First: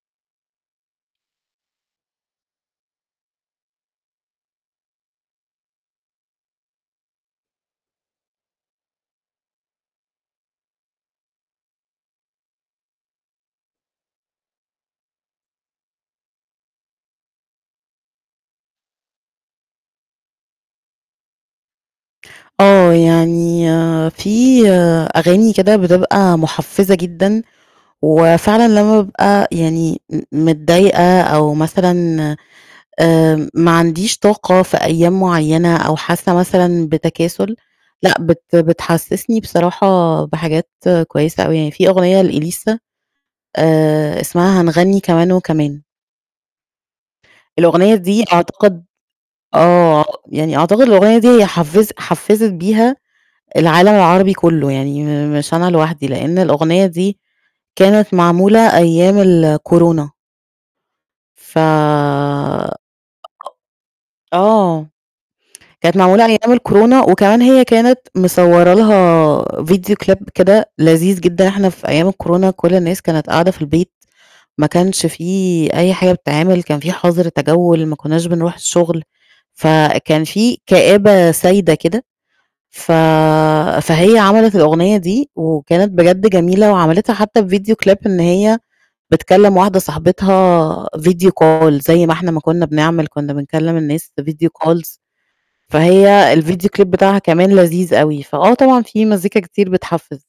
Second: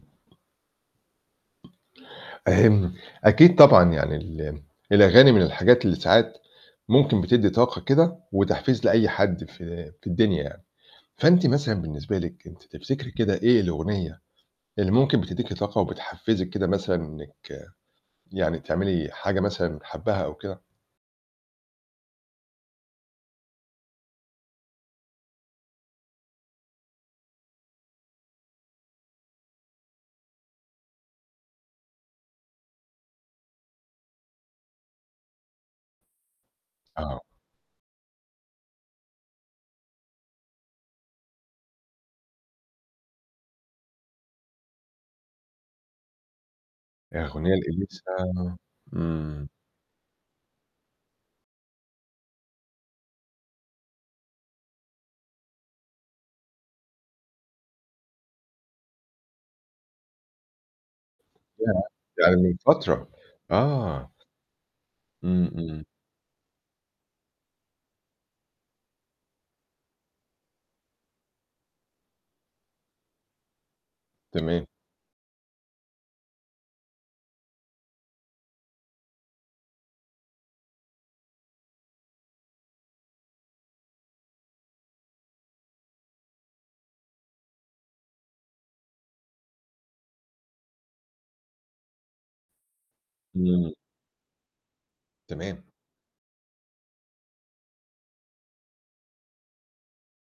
أكيد طبعًا يعني ال الأغاني من الحاجات اللي ساعات ممكن بتدي طاقة كده، وتحفيز لأي حد في في الدنيا يعني، فأنتِ مثلًا بالنسبة لِك أنتِ تفتكري كده إيه الأغنية اللي ممكن بتديكِ طاقة، وبتحفزِك كده مثلًا إنِك يعني تعملي حاجة مثلًا حباها أو كده؟ آه، يعني في أغاني كده بتبقى مُحفزة جدًا، وفعلًا لمّا بابقى يعني م متضايقة، أو مثلًا آآ ما عنديش طاقة في أيام مُعيّنة، أو حاسة مثلًا آه. بتكاسُل، لأ، بت بتحسسني بصراحة بحاجات كويسة أوي، يعني في أغنية لإليسا آآ اسمها هنغني كمان وكمان. أُغنية الأغنية لإليسا دي أعتقد امم. آه، يعني أعتقد الأغنية دي هي حفزِت حفزِت بيها العالم العربي كُلّه، يعني م مش أنا لوحدي، لإن الأغنية دي كانت معمولة أيام الكورونا. ف ياه! يعني من فترة، آه. آه، إمم، إمم. كانت معمولة أيام الكورونا، وكمان هي كانت مصوره لها Video Clip كده لذيذ جدًا، إحنا في أيام الكورونا كُلّ الناس كانت قاعدة في البيت، تمام. ما كانش في أي حاجة بتتعمل، كان في حظر تجوّل، ما كناش بنروح الشُّغل، فكان في كآبة سايدة كده، ف فهي عملت الأغنية دي، وكانت بجد جميلة، وعملتها حتى في Video Clip إن هي بتكلِّم واحدة صاحبتها Video Call زي ما إحنا ما كُنّا بنعمِل، كُنّا إمم. بنكلِّم الناس Video Calls تمام. فهي الVideo Clip بتاعها كمان لذيذ أوي، فآه طبعًا في مزيكا كتير بتحفِز.